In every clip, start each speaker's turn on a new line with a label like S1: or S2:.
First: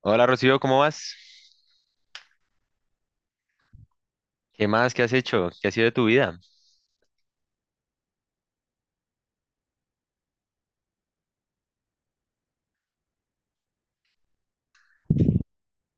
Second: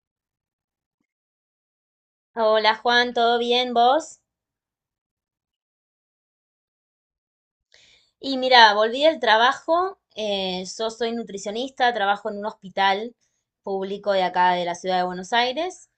S1: Hola Rocío, ¿cómo vas?
S2: Hola Juan, ¿todo bien vos?
S1: ¿Qué más? ¿Qué has hecho? ¿Qué ha sido de tu vida?
S2: Y mira, volví del trabajo, yo soy nutricionista, trabajo en un hospital público de acá de la ciudad de Buenos Aires.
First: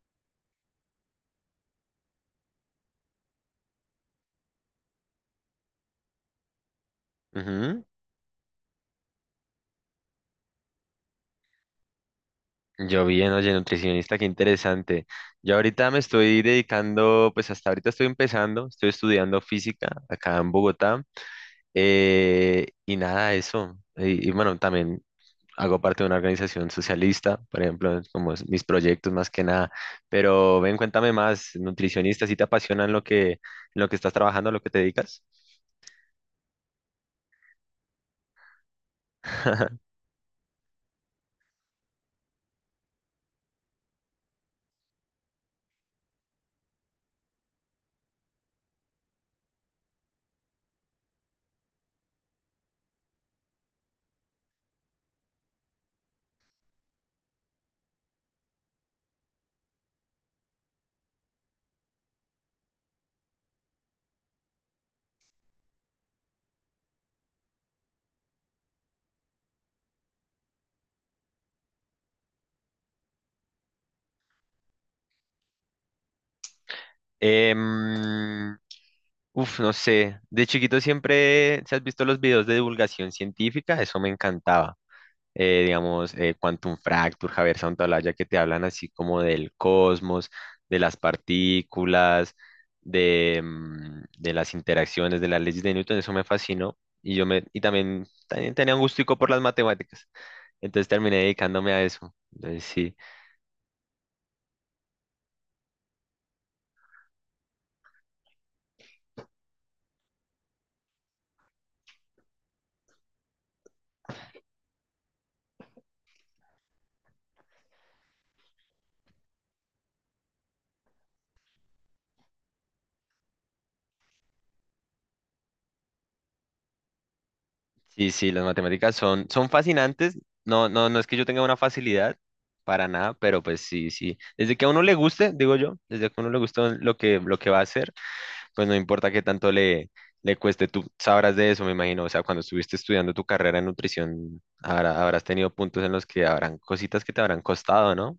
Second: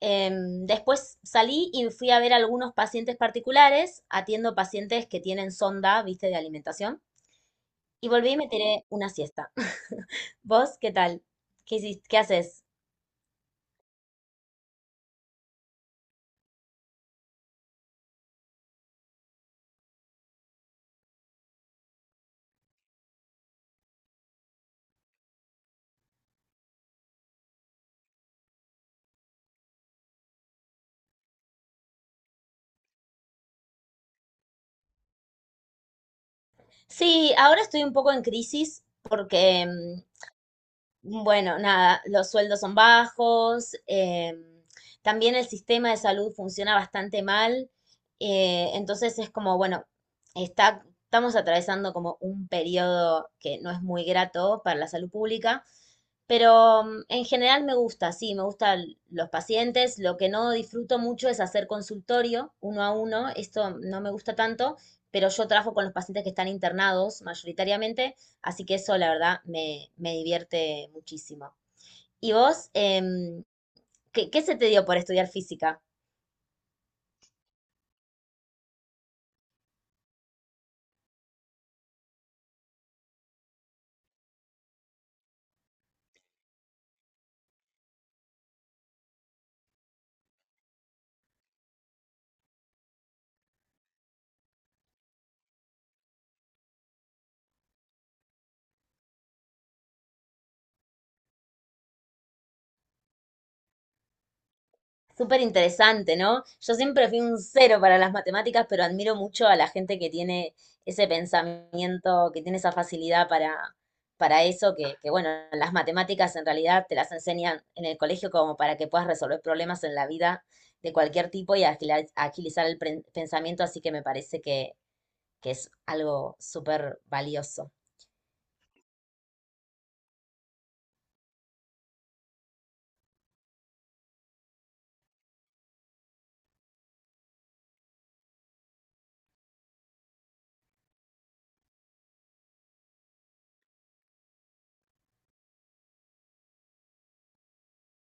S2: Después salí y fui a ver algunos pacientes particulares, atiendo pacientes que tienen sonda, viste, de alimentación,
S1: Ujú.
S2: y volví y me tiré una siesta. ¿Vos qué tal? ¿Qué hiciste? ¿Qué haces?
S1: Yo bien, oye, nutricionista, qué interesante. Yo ahorita me estoy dedicando, pues hasta ahorita estoy empezando, estoy estudiando física acá en Bogotá. Y nada, eso. Y bueno, también hago parte de una organización socialista, por ejemplo, es como es mis proyectos más que nada. Pero ven, cuéntame más, nutricionista, ¿si te apasionan lo que, en lo que estás trabajando, en lo que te dedicas?
S2: Sí, ahora estoy un poco en crisis porque bueno, nada, los sueldos son bajos, también el sistema de salud funciona bastante mal, entonces es como, bueno, estamos atravesando como un periodo que no es muy grato para la salud pública, pero en general me gusta, sí, me gustan los pacientes, lo que no disfruto mucho es hacer consultorio uno a uno, esto no me gusta tanto, pero yo trabajo con los pacientes que están internados mayoritariamente. Así que eso, la verdad, me divierte muchísimo. ¿Y vos, qué se te dio por estudiar física?
S1: Em, uf, no sé. De chiquito siempre, si has visto los videos de divulgación científica, eso me encantaba. Digamos, Quantum Fracture, Javier Santaolalla, que te hablan así como del cosmos, de las partículas, de, de las interacciones, de las leyes de Newton, eso me fascinó. Y y también, también tenía un gustico por las matemáticas. Entonces terminé dedicándome a eso. Entonces, sí.
S2: Súper interesante, ¿no? Yo siempre fui un cero para las matemáticas, pero admiro mucho a la gente que tiene ese pensamiento, que tiene esa facilidad para eso, que bueno, las matemáticas en realidad te las enseñan en el colegio como para que puedas resolver problemas en la vida de cualquier tipo y agilizar el pensamiento, así que me parece que es algo súper valioso.
S1: Sí, sí, las matemáticas son, son fascinantes. No, no, no es que yo tenga una facilidad para nada, pero pues sí, sí. Desde que a uno le guste, digo yo, desde que a uno le guste lo que va a hacer, pues no importa qué tanto le, le cueste. Tú sabrás de eso, me imagino. O sea, cuando estuviste estudiando tu carrera en nutrición, habrás tenido puntos en los que habrán cositas que te habrán costado, ¿no?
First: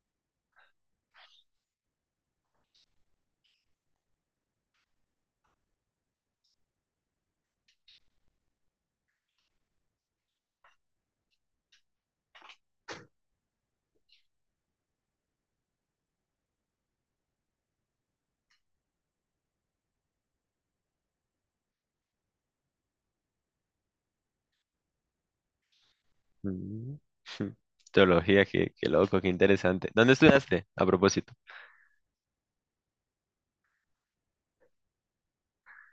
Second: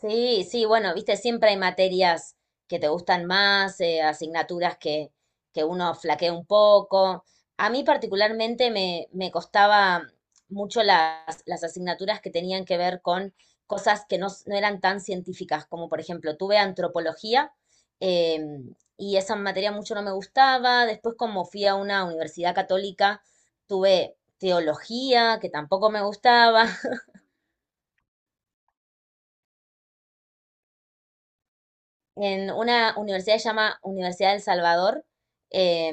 S2: Sí, sí, bueno, viste, siempre hay materias que te gustan más, asignaturas que uno flaquea un poco. A mí particularmente me costaba mucho las asignaturas que tenían que ver con cosas que no eran tan científicas, como por ejemplo, tuve antropología y esa materia mucho no me gustaba. Después, como fui a una universidad católica, tuve teología, que tampoco me gustaba.
S1: Mm. Teología, qué, qué loco, qué interesante. ¿Dónde estudiaste, a propósito?
S2: En una universidad que se llama Universidad del Salvador, eh,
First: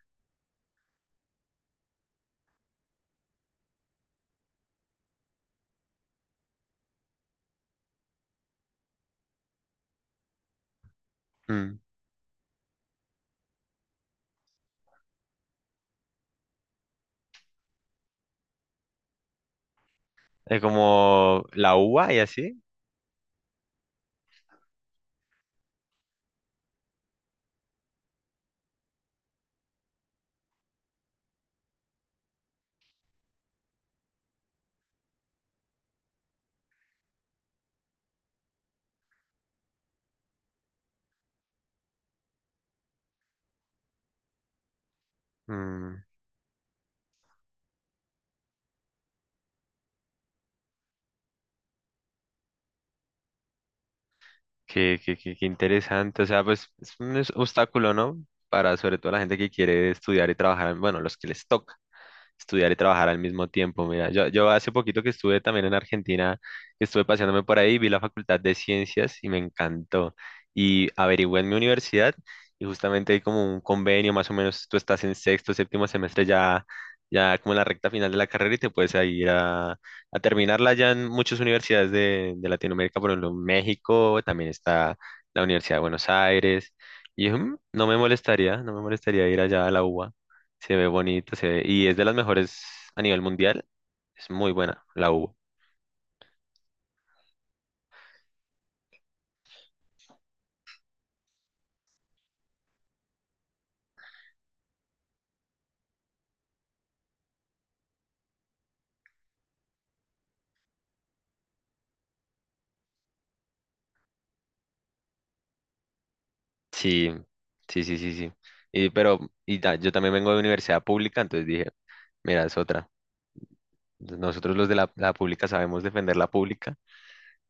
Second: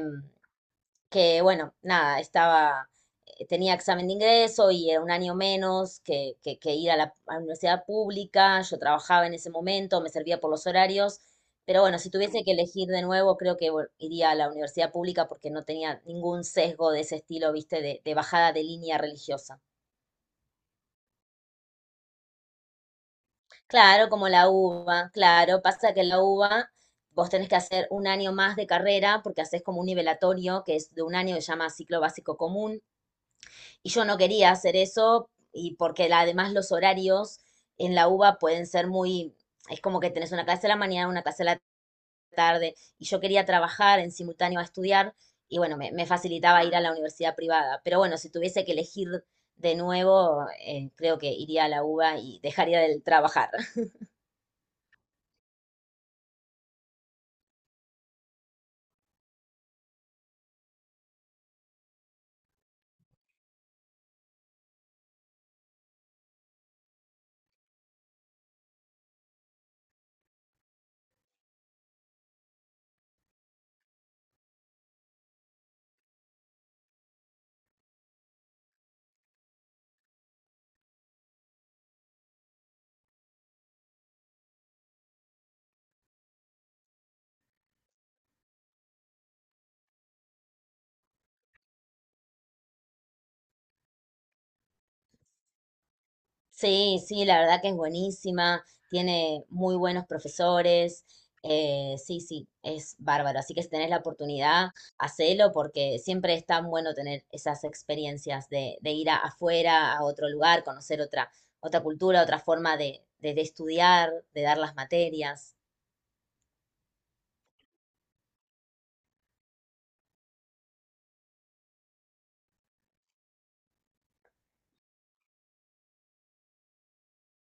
S2: que bueno, nada, tenía examen de ingreso y era un año menos que ir a la universidad pública, yo trabajaba en ese momento, me servía por los horarios,
S1: Mm.
S2: pero bueno, si tuviese que elegir de nuevo, creo que bueno, iría a la universidad pública porque no tenía ningún sesgo de ese estilo, viste, de bajada de línea religiosa.
S1: ¿Es como la UBA y así?
S2: Claro, como la uva, claro. Pasa que la uva vos tenés que hacer un año más de carrera porque haces como un nivelatorio que es de un año que se llama ciclo básico común. Y yo no quería hacer eso y porque además los horarios en la uva pueden ser muy, es como que tenés una clase a la mañana, una clase a la tarde. Y yo quería trabajar en simultáneo a estudiar y bueno,
S1: Mm.
S2: me facilitaba ir a la universidad privada. Pero bueno, si tuviese que elegir de nuevo, creo que iría a la uva y dejaría de trabajar.
S1: Qué, qué, qué, qué interesante. O sea, pues es un obstáculo, ¿no? Para sobre todo la gente que quiere estudiar y trabajar, bueno, los que les toca estudiar y trabajar al mismo tiempo. Mira, yo hace poquito que estuve también en Argentina, estuve paseándome por ahí, vi la Facultad de Ciencias y me encantó. Y averigüé en mi universidad y justamente hay como un convenio, más o menos tú estás en sexto, séptimo semestre ya, ya como en la recta final de la carrera y te puedes ahí ir a terminarla ya en muchas universidades de Latinoamérica, por ejemplo, en México, también está la Universidad de Buenos Aires. Y mm, no me molestaría, no me molestaría ir allá a la UBA. Se ve bonito, y es de las mejores a nivel mundial. Es muy buena la UBA.
S2: Sí, sí, la verdad que es buenísima, tiene muy buenos profesores, sí, sí, es bárbaro. Así que si tenés la oportunidad, hacelo porque siempre es tan bueno tener esas experiencias de afuera, a otro lugar, conocer otra, otra cultura, otra forma de estudiar, de dar las materias.
S1: Sí, sí, sí, sí, sí. Y, pero yo también vengo de universidad pública, entonces dije, mira, es otra. Nosotros los de la pública sabemos defender la pública.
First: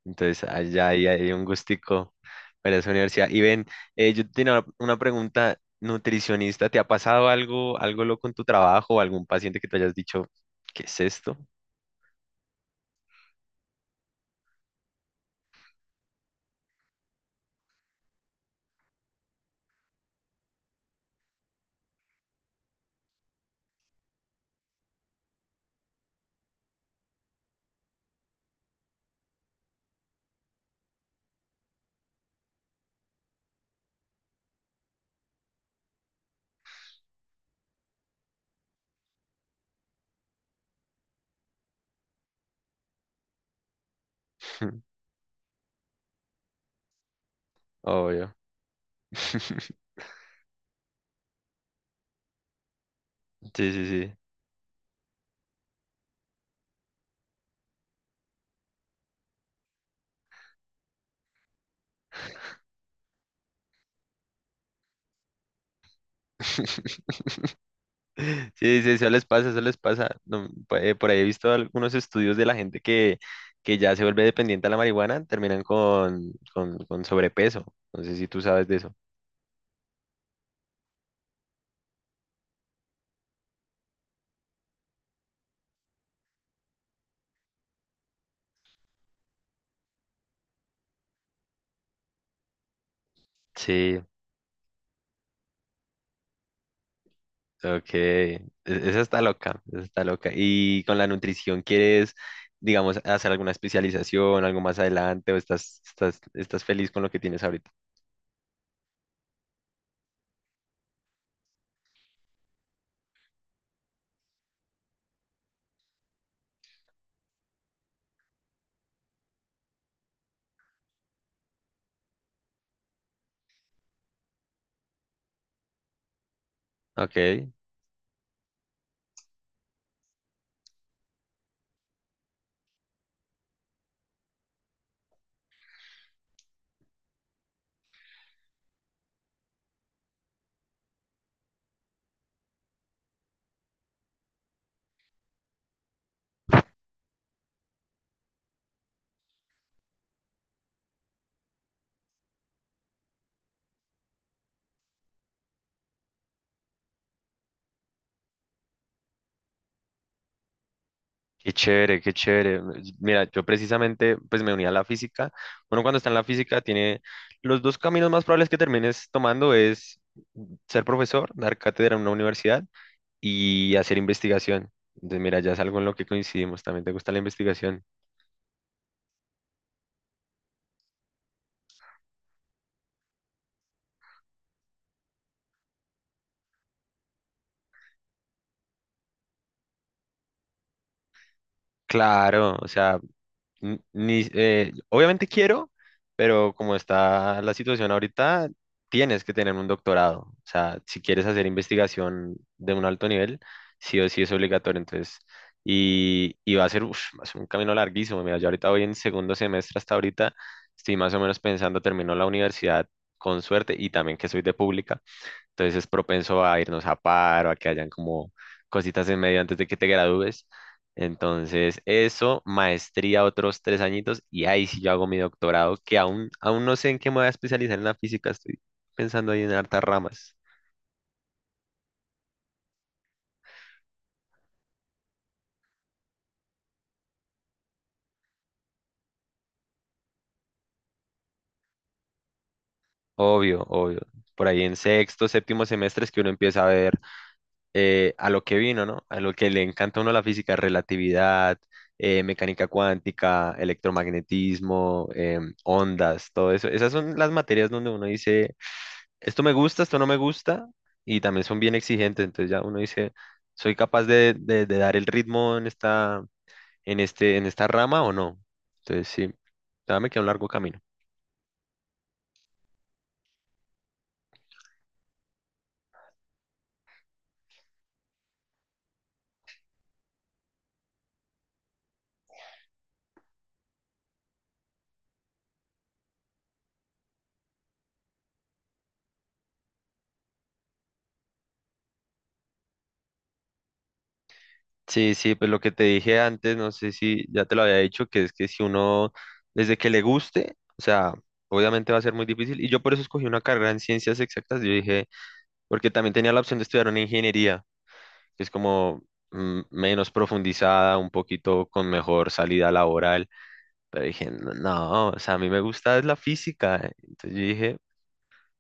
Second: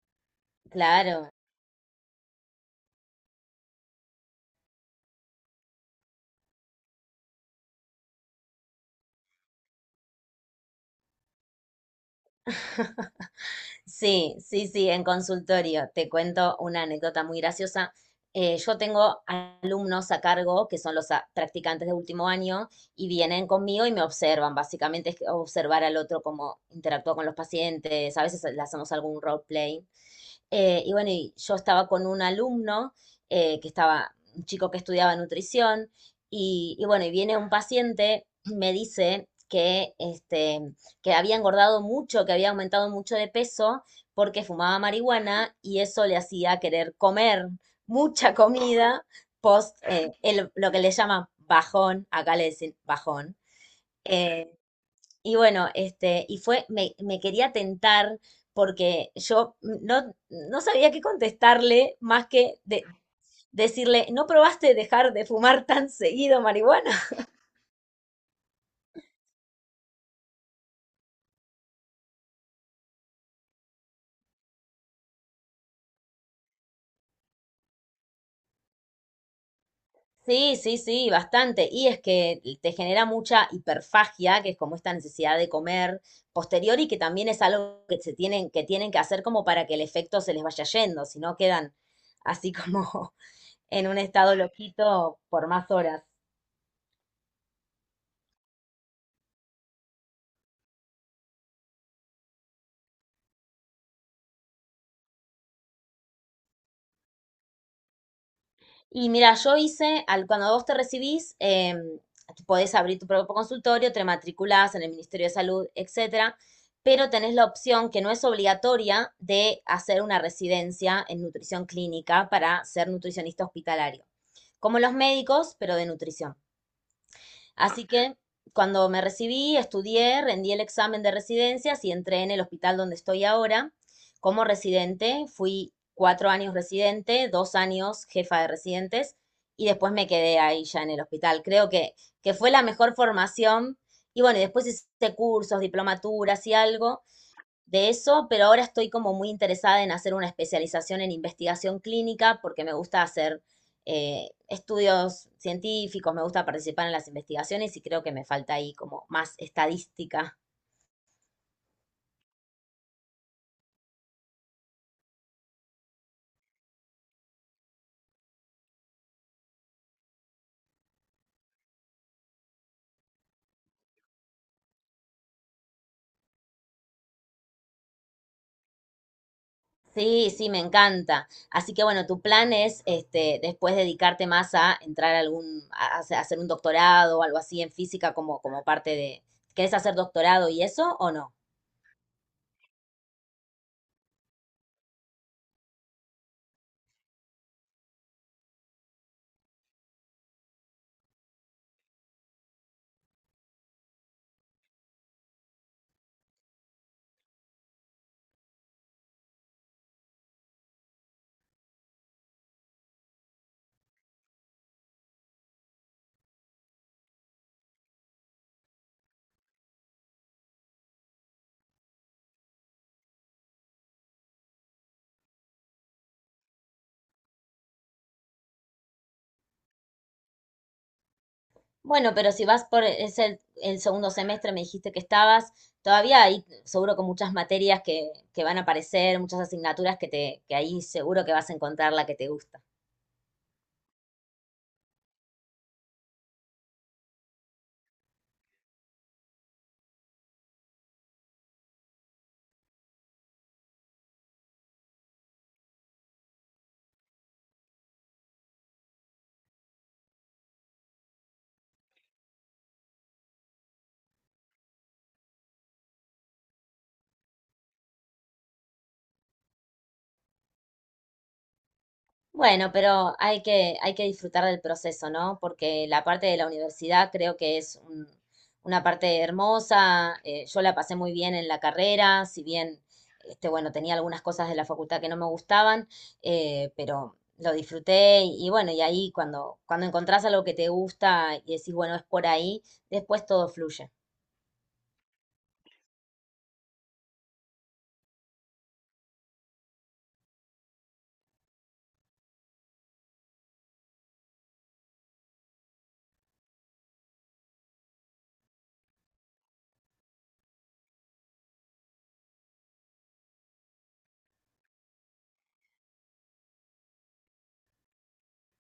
S1: Entonces, allá
S2: Claro.
S1: hay un gustico para esa universidad. Y ven, yo tenía una pregunta, nutricionista, ¿te ha pasado algo, algo loco en tu trabajo o algún paciente que te hayas dicho, ¿qué es esto?
S2: Sí, sí, sí, en consultorio. Te cuento una anécdota muy graciosa. Yo tengo alumnos a cargo que son los practicantes de último año y vienen conmigo y me observan. Básicamente es observar al otro cómo interactúa con los pacientes. A veces le hacemos algún roleplay. Y bueno, y yo estaba con un alumno un chico que estudiaba nutrición, y bueno, y viene un paciente, me dice que, este, que había engordado mucho, que había aumentado mucho de peso porque fumaba marihuana y eso le hacía querer comer
S1: Obvio.
S2: mucha comida post lo que le llaman bajón, acá le dicen bajón.
S1: Sí, sí, sí.
S2: eh, y bueno, este, me quería tentar porque yo no sabía qué contestarle más que decirle, ¿no probaste dejar de fumar tan seguido marihuana?
S1: Sí, sí, eso les pasa, eso les pasa. No, pu- por ahí he visto algunos estudios de la gente que ya se vuelve dependiente a la marihuana, terminan con sobrepeso. No sé si tú sabes de eso.
S2: Sí, sí, sí, bastante. Y es que te genera mucha hiperfagia, que es como esta necesidad de comer posterior y que también es algo que que tienen que hacer como para que el efecto se les vaya yendo, si no quedan así como en un
S1: Sí,
S2: estado loquito por más horas.
S1: ok, esa está loca, esa está loca. ¿Y con la nutrición quieres, digamos, hacer alguna especialización, algo más adelante, o estás, estás, estás feliz con lo que tienes ahorita?
S2: Y mira, yo hice, al, cuando vos te recibís, podés abrir tu propio consultorio, te matriculás en el Ministerio de Salud, etcétera, pero tenés la opción que no es obligatoria de hacer una residencia en nutrición clínica para ser nutricionista hospitalario, como los médicos, pero de nutrición.
S1: Ok, qué
S2: Así que cuando me recibí, estudié, rendí el examen de residencias y entré en el hospital donde estoy ahora como residente. Fui cuatro años residente, dos años jefa de residentes y después me quedé ahí ya en el hospital. Creo que fue la mejor formación. Y bueno, y después hice cursos, diplomaturas y algo de eso, pero ahora estoy como muy interesada en hacer una especialización en investigación clínica porque me gusta hacer estudios científicos, me gusta participar en las investigaciones y creo que me falta ahí como más estadística.
S1: chévere, qué chévere. Mira, yo precisamente, pues me uní a la física. Uno cuando está en la física tiene los dos caminos más probables que termines tomando es ser profesor, dar cátedra en una universidad y hacer investigación. Entonces, mira, ya es algo en lo que coincidimos. También te gusta la investigación.
S2: Sí, sí, me encanta. Así que bueno, tu plan es este, después dedicarte más a entrar a algún, a hacer un doctorado o algo así en física como, como parte de, ¿querés hacer doctorado y eso o no?
S1: Claro, o sea, N- Ni, obviamente quiero, pero como está la situación ahorita, tienes que tener un doctorado. O sea, si quieres hacer investigación de un alto nivel, sí o sí es obligatorio. Entonces, y va a ser, uf, va a ser un camino larguísimo. Mira, yo ahorita voy en segundo semestre hasta ahorita, estoy más o menos pensando, termino la universidad con suerte y también que soy de pública. Entonces es propenso a irnos a paro, a que hayan como cositas en medio antes de que te gradúes. Entonces, eso, maestría otros tres añitos y ahí sí yo hago mi doctorado, que aún, aún no sé en qué me voy a especializar en la física, estoy pensando ahí en hartas ramas.
S2: Bueno, pero si vas por es el segundo semestre, me dijiste que estabas, todavía hay seguro con muchas materias que van a aparecer, muchas asignaturas que te, que ahí seguro que vas a encontrar la que te gusta.
S1: Obvio, obvio. Por ahí en sexto, séptimo semestre es que uno empieza a ver a lo que vino, ¿no? A lo que le encanta a uno la física, relatividad, mecánica cuántica, electromagnetismo, ondas, todo eso. Esas son las materias donde uno dice, esto me gusta, esto no me gusta, y también son bien exigentes. Entonces ya uno dice, ¿soy capaz de dar el ritmo en esta, en esta rama o no? Entonces sí, ya me queda un largo camino.
S2: Bueno, pero hay hay que disfrutar del proceso, ¿no? Porque la parte de la universidad creo que es una parte hermosa. Eh, yo la pasé muy bien en la carrera, si bien, este, bueno, tenía algunas cosas de la facultad que no me gustaban, pero lo disfruté y bueno, y ahí cuando encontrás algo que te gusta y decís, bueno, es por ahí, después todo fluye.
S1: Sí, sí, pues lo que te dije antes, no sé si ya te lo había dicho, que es que si uno, desde que le guste, o sea, obviamente va a ser muy difícil. Y yo por eso escogí una carrera en ciencias exactas, yo dije, porque también tenía la opción de estudiar una ingeniería, que es como menos profundizada, un poquito con mejor salida laboral. Pero dije, no, no, o sea, a mí me gusta es la física. Entonces yo dije,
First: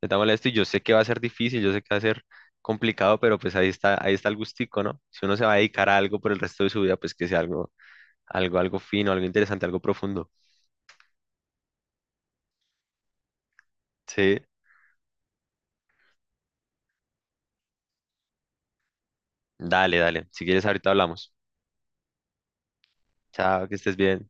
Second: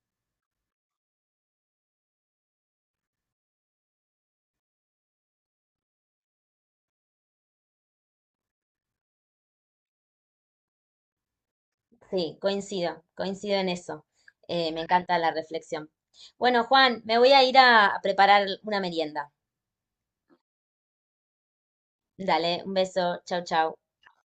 S1: me está molesto y yo sé que va a ser difícil, yo sé que va a ser complicado, pero pues ahí está el gustico, ¿no? Si uno se va a dedicar a algo por el resto de su vida, pues que sea algo, algo fino, algo interesante, algo profundo.
S2: Sí, coincido, coincido en eso.
S1: Sí,
S2: Me encanta la reflexión. Bueno, Juan, me voy a ir a preparar una merienda.
S1: dale, dale. Si quieres, ahorita hablamos.
S2: Dale, un beso. Chau,
S1: Chao, que
S2: chau.
S1: estés bien.